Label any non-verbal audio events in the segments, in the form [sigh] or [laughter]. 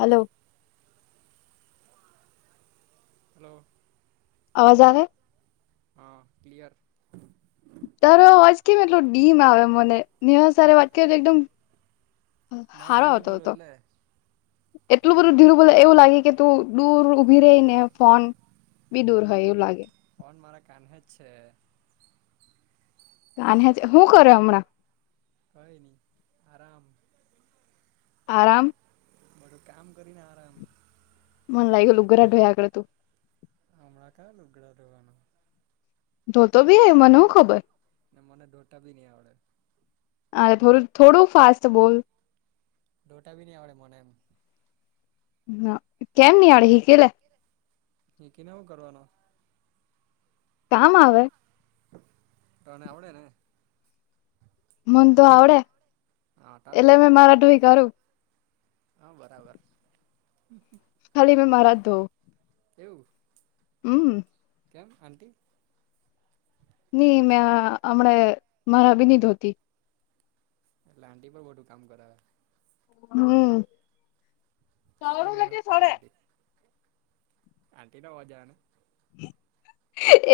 Hello hello. અવાજ આવે. હા ક્લીયર. તારો અવાજ કે એટલોું ડીમ આવે મને સ વાત કે એકદમ મેં જ ધીરું સારોતો બોલું હતો. એટલે એટલું બધું ધઢીરું બધું એવું લાગે કે તું દૂર ઉઊભી રહી ને ફોન. બી દૂર હોય એવું લાગે. ફોન મારા કાને જ છે. અને હ હું કરું હમણાં. કઈ નહિ આરામ. આરામ. બધું કામ કરીને આરામ. મન લાગ ગલુંગરરાઢોયાકે તું. હમણાં ક્યાં લુગડા રહેેવાનું. ધોતો બી એ મને હું ખબર. ને મનેઢોટા બી નહી આવડે. અરે થોડું થોડું ફાસ્ટ બોલ. ડોટા ભી નહીં આવડે મને એમ. હ કેમ નની અડ હી કેલે. ની કે ને શુ કરવાનો. કમ આવે. ટાણે આવડે ને. મ તો આવડે હા તો કઈ એટલે નહી મેં મારા દોઈ કરું. હા બરાબર. ખાલી મે મારા દો. એવું. હમ. કેમ આન્ટટી. નની મેં હમણાં મારાભીન ધોતી. લાંડી પર વધટું કામ કરાવ. હમ. એટલી સડે એટલે મહેનત કરે સડે. આટી આંટી નો અવાજ આવે.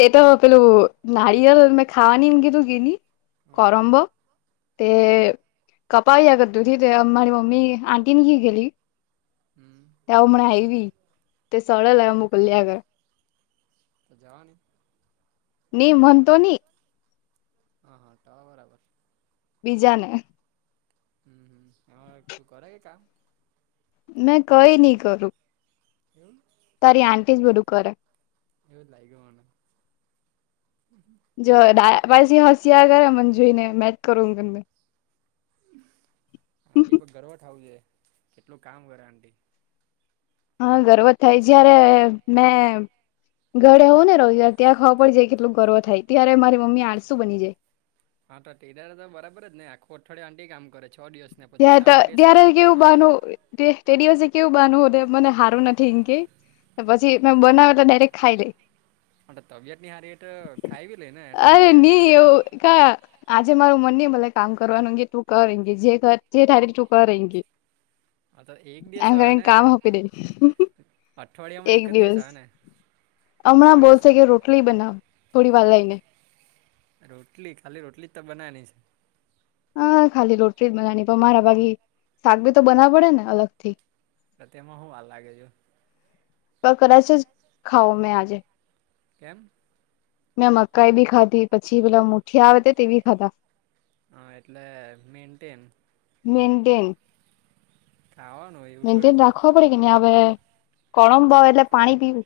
એટ પેલોું નાડયળ મે ખાવાનીમ કધું ને. હા કોરબો. તે કપાયા કદ્દીુથી તે મારી મમી આંટી નની હી ગેલી. હમ. ત મનાઈ વી તે સળ લ મુકલ્યા કરે. તો જવાની. ન મનતો નહી. હા હા તો બરાબર. બીજાને હમ હમ હ તું કરે કે કામ? મેં કઈ નહી કરું હું તારી આંટી જ બધું કરે એવું જ લાગ્યું મને જો દા પાછી હશિયા કરે મને જોઈને મે જ કરું એમ કરને. આંટી પણ ગર્વ ઠાઉજે કેટલું કામ કરે આંટી. હા ગર્વ થાય જય્યારે મેં ઘરે હોવ ને રવિવારે ત્યાં ખાવા પડી જાય કેટલું ગર્વ થાય ત્યારે મારી મમ્મી આળસુ બની જાય. હા તો તે દાડે તો બરાબર જ ને આખો અઠવાડિયો આંટી કામ કરે છ દિવસ ને પછી ત્યા તો સાતમા દિવસે ત્યારે કામ કેવું કરવાનો ને બાનુ તે તે દિવસે કેવું બાનું હોધે મને હારું નથી એમ કે. તો પછી મે બનાવે તો ડાયરેક્ટ ખાઈ લે. તબિયત ની હારી એટો ખાઈ બી લઈ ને તને અરે બી આંટી ની બનેને એવું કા આજે મારું મન નઈ મલે કામ કરવાનું તું કર જે કર જે ઠાય ટુ કર એકી હા તો એક દિવસ આ ઘરે આવે ને કામ હોપી દે અઠવાડિયામાં એક જ દિવસ આવે ને છ હમણાં દિવસ બોલશે કે રોટલી બનાવ થોડી વાર લઈને રોટલી ખાલી રોટલી ત બના ની છે. હા ખાલી રોટલી જ બનાવની પણ મારા ભાગી શાક બી તો બનાવ પડે ને અલગ થી ત તેમાં હું વાર લાગે જો ત કદાચ જ ખાઓ મેં આજે કેમ? મેં મકાઈ બી ખાધી પછી પેલા મ ઠીયા આવેતે તેબી ખાધા એટલે મેન્ટેન મેનન્ટેન ખાવાનું હોય મેન્ટેન રાખવા પડે કે ની હવે કળમ બ એટલે પાણી પીવું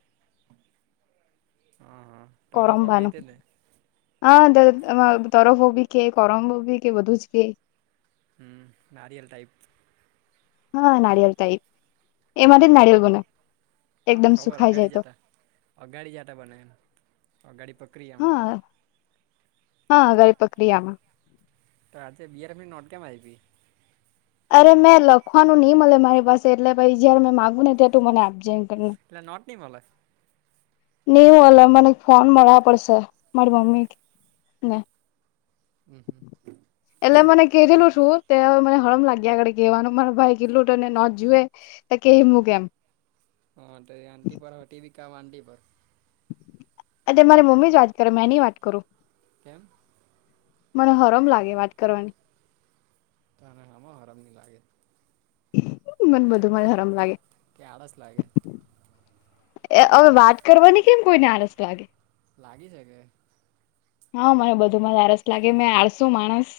હા હા ટરાફો કેય કોરમબાનું તેજને. હા તરફો બી કે કોરમો બી કે બધું જ કે. હ નાારીયલ ટાઈપ હા નારિયેલ ટાઈપ એમાંથી જ નારિયેલ બને. હા એકદમ ખબર સુખાઈ અગાડી જાય તો જતા અગાડી જતા બને એમ અગાડી પક્રિયામાં. હા હા અગાડી પક્રિયામાં તો આજે બીઆરફ ની નોટ કેમ આયપી. અરે મેં લખવાનું નઈ મળે મારી પાસે એટલે પછી જયારે મેં માગુ ને તે તું મને આપજે એમ કર ને. એટલે નોટ ની મલે નિ‌ મલે મને ફોન મળવા પડશે મારી મમ્મી ને હમ હમ એટલે મને કધેલું છું તે હવે મને હરમ લાગ્યા કરે કેવાનું મારે ભાઈ કેટલું હતને નોટ જુએ એ કહી મુુંકેમ હા તો આંટી પર હોટી બી કામ આંટી પર. અ તે મારી મમ્મી જ વાત કરે મે ની વાત કરું. કેમ મને હરમ લાગે વાત કરવાની. તને હામાં હરમ ની લાગે. મને બધું માજ હરમ લાગે કે આળસ લાગે હવે વાત કરવાની કેમ કોઈને આળસ લાગે લાગી છેકે હા મને બધું માં આારસ લાગે મેં આડશું માણસ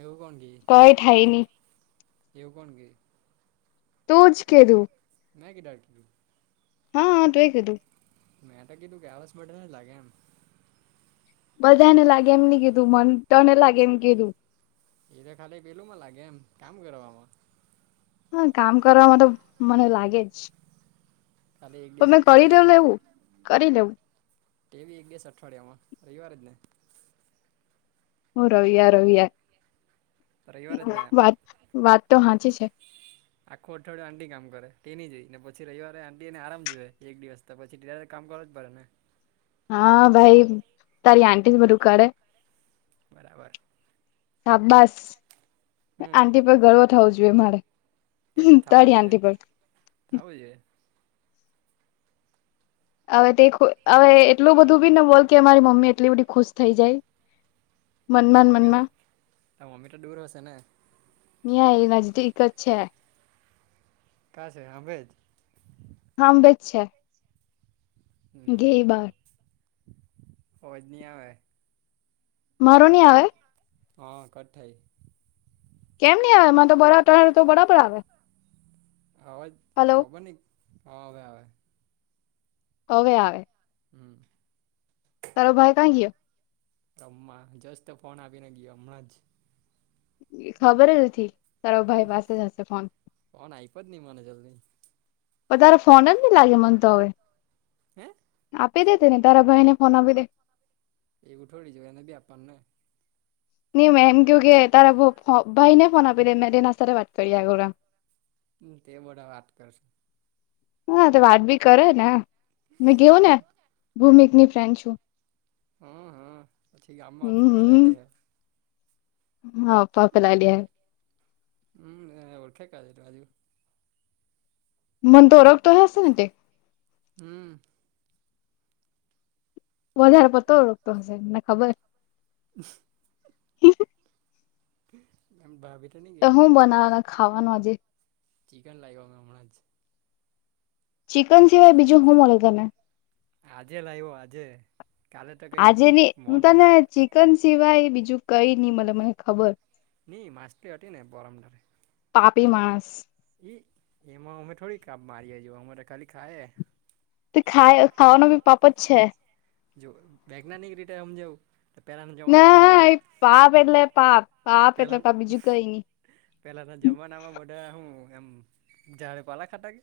એવું કોણ કે કઈ થાય નહી એવું કોણ કે તોજ કેધું મે કે ડાક્ટર તું હા હા તે એ કીધું મેં તો કીધું ગયા વસ મટ લાગે એમ બધાને લાગે એમ નની કીધું મન તને લાગે એમને કીધું એ તો ખાલી પેલું માં લાગે એમ કામ કરવામાં હા કામ કરવામાં તો મને લાગે જ કાલે એક પણ દિવસ મેં કરી દઉ અઠવાડિયામાં કામ કરો લેવું કરી લેવું ટેવી એક બેસ અઠવાડિયામાં રવિવાર જ ને હું રવય રવય રવિવાર જ ને વાત વાત તો સાચી છે. આખો અઠવાડિયે આંટી કામ કરે તેની જ જોઈ ને પછી રવવારે આંટી એને આરામ જોએ એક દિવસ તો પછી તે ભારે તો કામ કરવુજ પડે ને હા ભાઈ, તારી આન્ટી જ બધું કરે. બરાબર સાબ્બાસ, હમ આન્ટી પર ગર્વ થવું જુએ મારે. તે તો થાવું તારી જોયે, આંટી પર થાવું જોયે અવે તે ખોલ અવે એટલું બધું બી ન બોલ કે મારી મમ્મી એટલી બધી ખુશ થઈ જાય. તાર મનમાં મમ્મી તો, મનમાં તારી મમ્મી ત દૂર હશે ને? ની આઈ નજદીક જ છે. કા છે? હાભે જ? હાંભે જ છે. હમ, ગેય બાર અવાજ ની આવે. મારો ની આવે? હ, કટ થાઈ. કેમ ની આવે, મને ત બરાબ તારો ત બરાબર આવે. અવાજ હલો ખબરની, હ, અવે આવે. હવે આવે. હમ, તારો ભાઈ કા ગીયો? રમ્મા, જસ્ટ ફોન આપીને ગીયો, અમણાં જ ખબર જ ઉતી, તારો ભાઈ પાસે જ હશે ફોન. ફોન આયપો જ ની મને જલ્દી. ઓય, તારો ફોન જ ની લાગે મને તો અવે, હે આપી દે તેને તારા ભાઈને ફોન આપી દે. એવું થોડી જો એને બી આપાનું ને. ની મે એમ કેઉ કે, તારા ભ ફ ભાઈને ફોન આપી દે, મેં તેના સાથે વાત કર્યા કરું એમ ની તે બધા વાત કરશું. હ, તો વાત બી કરે ને, મે કેઉ ને હ ભૂમિકની ફ્રેન્ડ છું. હ, હ, પછી ગામમાં અફવા ફેલાવી દેહે. હ, અફ્ફા ફેલાવી દેહે. હમ, એને ઓળખે કા આજે તું આજું. મને તો ઓળખતો હશે ને તે હમ, વધારે પડતો જ ઓડખતો હશે, મને ખબર. [unintelligible] [unintelligible] એમ, ભાભી ત ની તો કેય એમ ત. હું બનાવવાના ખાવાનું આજે? ચિકન લાયવો મે હમણાં જ ચિકન સિવાય બીજું હું મલે તને? આજે લાયવો આજે. કાલે તો કઈ આજે ની, હું તને મોઘટા ચિકન સિવાય બીજું કઈ ની મલે મને ખબર. ની માછલી અતી ને પરમદાળે, પાપી માણસ. ઈ એમાં અમે થોડી કાપ મારીએ જો, અમે તો ખાલી ખાયે. તે ખાય, ખાવાનું બી પાપ જ છે. જો વૈજ્ઞાનિક રીતે હમજાવું? ના, એ પાપ એટલે પાપ, પાપ એટલે પાપ, બીજું કઈ ની. પેલાના જમાનામાં બધા હું, એમ ઝાડી પાલા ખાતા કે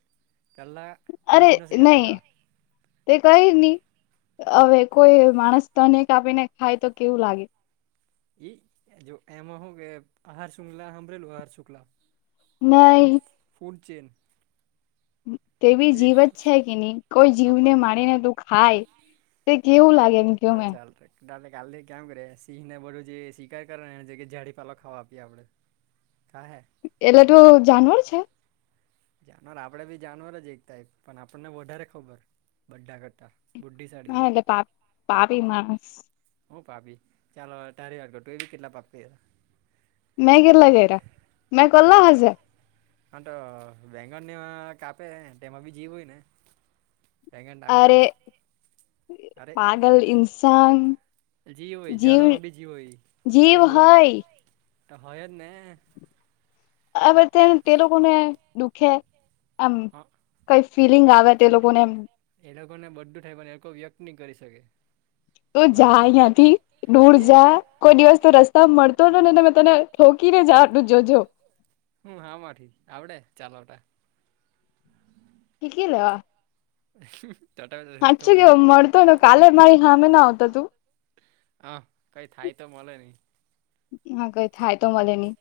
પેલ્લા અરે નઈ. તે કઈ ની, અવે કોઈ માણસ તને કાપીને ખાય તો કેવું લાગે? ઈ એ જો એમાં હું કે આહાર શુંગલા હાંભરેલું આહાર શુંક્લા? નઈ. ફૂડ ચેઈન તે બી જીવ જ છે કે ની, કોઈ જીવને આપણ મારીને તું ખાય તે કેવું લાગે એમ? કયો હા મેં ચાલ રે ટાલે કાલથી ક્યામ કરીએ સિંહ ને બધું જે શિકાર કર એ જાડીપાલો ખાવા આપીએ આપડે. થા હૈ એટલે તું જાનવર છે. જાનવર આપડે બી જાનવર જ એક ટાઇપ પણ આપણને વધારે ખબર બધા કરતા. બુદ્ધિ સાળી હા જીવ એટલે પાપ પાપી માણસ હું કાપી ચાલો તારી વાટ કર તું એ બી કેટલા પાપ કયરા. મેં કેટલા કયરા મેં કરલા હજા આ તો વેન્ગન ને કાપે તેમાં બી જીવ હોય ને. બેેંગન અરે ટામેટમાં પાગલ ઇન્સાન જીવ હોય જાવડામાં બી જી હોય જીવ ખાલી બોલ હય તો હોય જ ને. હવે તે તે લોકોને દુખે એમ હા કઈ ફિલિંગ આવે તે લોકોને એમ. એ લોકોને બધું થાય વાને એ લોકો વ્યક્ત ની કરી શકે. તું જા બહાર અહીંયા થી દૂર એ જા કોઈ દિવસ તો રસ્તા મળતો ને મે તને ઠો કીને જવાનું જોજો હમ હામાંઠી આવડે ચાલવતા. [unintelligible] હીખી લેવા. સાાચું કેવ મળતો ને કાલે મારી સામે ના આવતો તું. હ કઈ થાય તો મલે નીં. હા કઈ થાય તો મળે ની.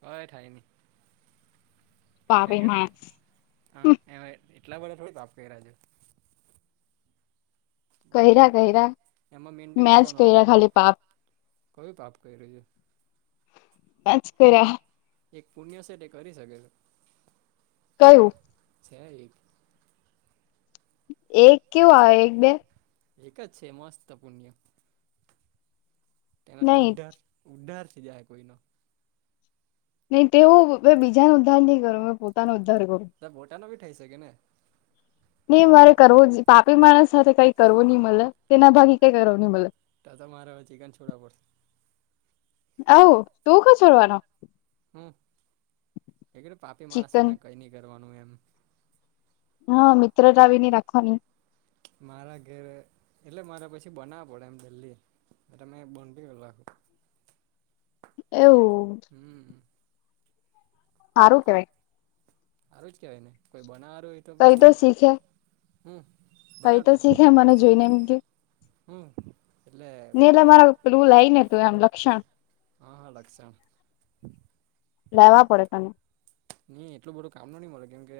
કઈ થાય નઈ પાપી કારણકે માણસ હા એમેં એટલા બધા થોડી પાપ કર્યા છે મેન કર્યા કર્યા એમાં મેન્ટેન મે જ કરવાનો આવે કર્યા ખાલી પાપ કયું પાપ કર્યું છે મેજ કયરા એક પુણ્ય સેટ એ કરી શકે છે કયું છે એક એક કેવું આવે એક બે એક જ છે મસ્ત પુણ્ય તેનાથી નહી ઉદ્ધાર ઉદ્ધાર થઈ જાય કોઈનો નહી તેવું મેં બીજા નું ઉદ્ધાર ની કરું મે પોતાનો ઉદ્ધાર કરું તાર ગોટા નો બી થઈ શકે ને ની મારે કરવું જ પાપી માણસ સાથે કઈ કરવું ની મલે તેના ભાગી કઈ કરવું ની મલે તો તો મારે હવે ચિકન છોડવા પડશે આઉ તું ક છોડવાનો હમ મેં કીધું પાપી માણસ ચિકન સાથને કઈ ની કરવાનું એમ હા મિત્રતા બી ની રાખવાની મારા ઘેરે એટલે મારે પછી બનાવ પડે એમ જલ્દી અને બંધ બી વહેલો રાખું એવું હમ હારું કેવાય હારું જ કેવાય ને કોઈ બનાવારૂ હોય કઈ તો શીખે હું કઈ તો બનાવતા શીખે મને જોઈને એમ હું એટલે ની એટલે મારા પેલુ લાઇ ને તું એમ લક્ષણ હા હા લક્ષણ લાવા પડે તને ની એટલું બધું કામ નું ની મળે કેમ કે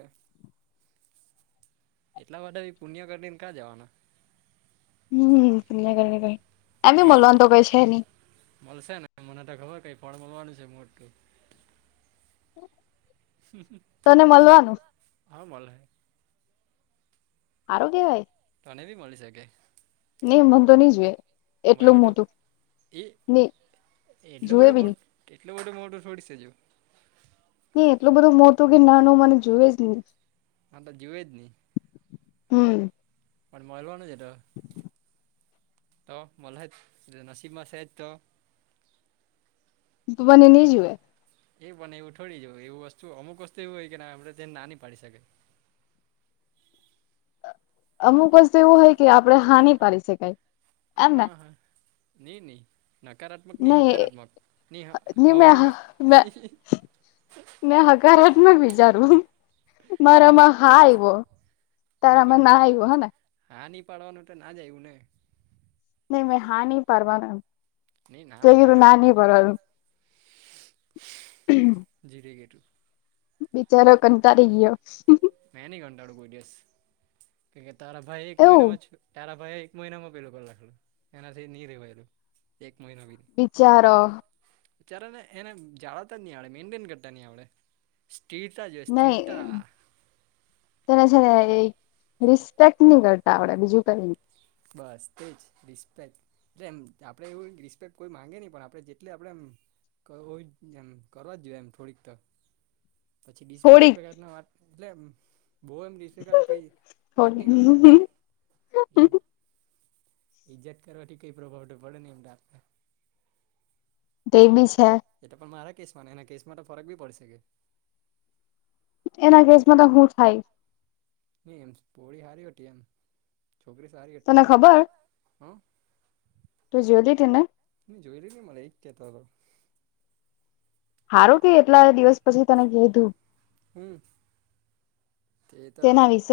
એટલા બધા પુણ્ય કરીને ક્યાં જવાના હમ [unintelligible] એમી મેન મલવાનું તો કઈ છે ની મળશે ને મને તો ખબર કઈ ફળ મળવાનું છે મોટું હમ હમ તને મળવાનું હા મલહે હારૂ કેવાય તને બી મળી શકે ની મન તો ની જોએ એટલું મળલું મોટું ની એટલુ બધુ મોટ એટલુ બધું મોટો થોડી છે જો ની એટલું બધું મોટું કે નાનું મને જોવે જ ની હા તો જોવે જ ની હમ પણ મળવાનું જ એટ તો મલહેજ નસીબમાં સેજ તો મને નહી જુએ [inaudible] એ પણ એવું થોડી જવું એવું વસ્તુ અમુક વસ્તુ એવી હોય કે આપડે તેને નાની પાડી શકાય અમુક વસ્તુ એવું હોય કે આપડે હા ની પાડી શકાય એમ ને ની ની નકારાત્મક નહી હકારાત્મક ની હ હવેની હ મે હકારાત્મક વિચારું, મારામાં હા આઇવો. તારા નહીં મા પણ ના આવ્યું હે ને. હા ની પાડવાનું તો ના જ આયવું ને. નહી મેં હાની પવાના, નહીં ના જોયું તો ના નાની બરાબ. ધીરે ગેટુ બિચારો કંટાળી ગયો. મે ની કંટાળો કોઈ દિવસ, કે તારા ભાઈ એક એવું મહિનામાં, તારા ભાઈ એ એક મહિનામાં પેલું કર રાખેલું, એનાથી ની રેવાયેલું, એક મહિના બી નહી. બિચારો. ચારેને એને જાળતજ નહી આડે, મેન્ટેન કરતા ની આવડે, સ્કિડ નહી તેને છે ને એ રિસ્પેક્ટ નહી કરતા આવડે, બીજું કઈ નહિ. બસ તે જ રિસ્પેક્ટ. જેમ કે આપડે એવું રિસ્પેક્ટ કોઈ માગે નહીં, પણ આપણે જેટલી આપડે આમ કરો હોય, જેમ કરવાજ જોઈએ, થોડીક તો. પછી ડીશરિફ થોડીક મા વાત એટલે એમ બઉ એમ સે કલ્પે વાત થોડી નહી કરવાની, એમ ઈજત કરવાથી કઈ પ્રભાવ તો પડે નહિ, એમ આપતા તે બી સે એ તો પણ મારા કેસમાં, ને એના કેસમાં તો ફરક બી પડીશેકે એના કેસ માં તો હું થાય? નઈ એમ પોળી હારી હટી એમ, છોકરી સારી હતી, તને ખબર હ તું જોયેલી તેને? ની જોયેલી ની મળે, એ જ કહેતો હતો. હારું કે એટલા દિવસ પછી તને કીધું. હમ્મ તે તો તેના વિશે